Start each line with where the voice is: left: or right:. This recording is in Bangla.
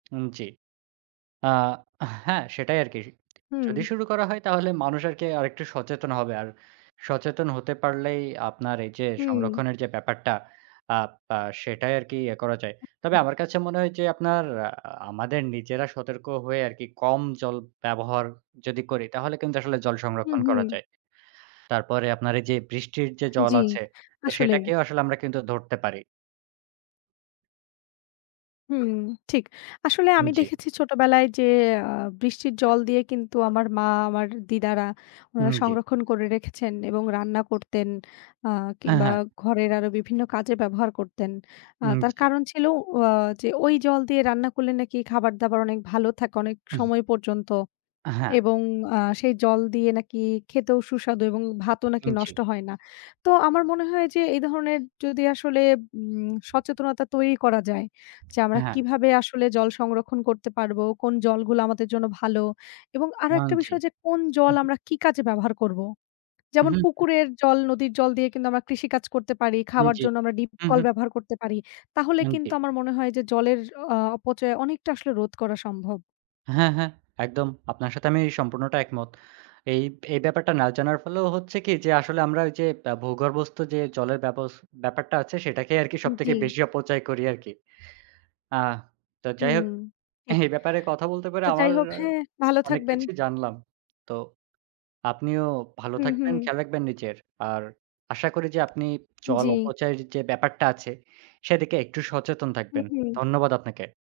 right: উম জি। আ হ্যাঁ, সেটাই আরকি। যদি
left: হুম।
right: শুরু করা হয় তাহলে মানুষ আরকি আরেকটু সচেতন হবে। আর সচেতন হতে পারলেই আপনার এই যে,
left: হুম।
right: সংরক্ষণের যে, ব্যাপারটা, আ পা সেটাই আরকি ইয়ে করা যায়। তবে আমার কাছে মনে হয় যে, আপনার আমাদের নিজেরা সতর্ক হয়ে আরকি, কম জল ব্যবহার যদি করি, তাহলে কিন্তু আসলে জল
left: হুম,
right: সংরক্ষণ করা
left: হুম।
right: যায়। তারপরে আপনার এই যে, বৃষ্টির যে, জল
left: জি,
right: আছে, তো
left: আসলেই।
right: সেটাকেও আসলে আমরা কিন্তু ধরতে পারি।
left: হুম, ঠিক আসলে আমি
right: জি।
left: দেখেছি ছোটোবেলায় যে, আ বৃষ্টির জল দিয়ে কিন্তু আমার মা আমার দিদারা
right: উম
left: ওনারা
right: জি।
left: সংরক্ষণ করে রেখেছেন, এবং রান্না করতেন, আ
right: হ্যাঁ,
left: কিংবা
right: হ্যাঁ।
left: ঘরের আরও বিভিন্ন কাজে ব্যবহার করতেন। আ
right: উম
left: তার
right: জি।
left: কারণ ছিল আ যে, ওই জল দিয়ে রান্না করলে নাকি খাবার-দাবার অনেক ভালো থাকে অনেক
right: হুম।
left: সময় পর্যন্ত
right: হ্যাঁ।
left: এবং আ সেই জল দিয়ে নাকি খেতেও সুস্বাদু এবং ভাতও নাকি
right: উম জি।
left: নষ্ট হয় না। তো আমার মনে হয় যে, এই ধরনের যদি আসলে উম সচেতনতা তৈরি করা যায়, যে, আমরা
right: হ্যাঁ।
left: কিভাবে আসলে জল সংরক্ষণ করতে পারব, কোন জলগুলো আমাদের জন্য ভালো এবং আরো একটা
right: মানছি।
left: বিষয় যে, কোন
right: হু,
left: জল
right: হুম।
left: আমরা কি কাজে ব্যবহার করব। যেমন
right: হুম।
left: পুকুরের জল, নদীর জল দিয়ে কিন্তু আমরা কৃষিকাজ করতে পারি, খাওয়ার
right: জি।
left: জন্য আমরা ডিপ
right: হু, হুম।
left: কলব্যবহার করতে পারি। তাহলে
right: উম জি।
left: কিন্তু আমার মনে হয় যে, জলের আ অপচয় অনেকটা আসলে রোধ করা সম্ভব।
right: হ্যাঁ, হ্যাঁ, একদম। আপনার সাথে আমি সম্পূর্ণটা একমত। এই এই ব্যাপারটা না জানার ফলেও হচ্ছে কি যে, আসলে আমরা যে, ব্যা ভূগর্ভস্থ যে, জলের ব্যব ব্যাপারটা আছে সেটাকেই আরকি সবথেকে
left: জি।
right: বেশি অপচয় করি আরকি। আ তো যাই
left: হুম।
right: হোক, এ
left: ঠিক,
right: ব্যাপারে কথা বলতে পারে
left: তো যাই
right: আমার
left: হোক হ্যাঁ, ভালো
right: অনেক
left: থাকবেন।
right: কিছু জানলাম। তো আপনিও ভালো
left: হুম,
right: থাকবেন,
left: হুম।
right: খেয়াল রাখবেন নিজের। আর আশা করি যে, আপনি জল
left: জি।
right: অপচায় যে, ব্যাপারটা আছে, সেদিকে একটু সচেতন
left: হুম,
right: থাকবেন।
left: হুম।
right: ধন্যবাদ আপনাকে।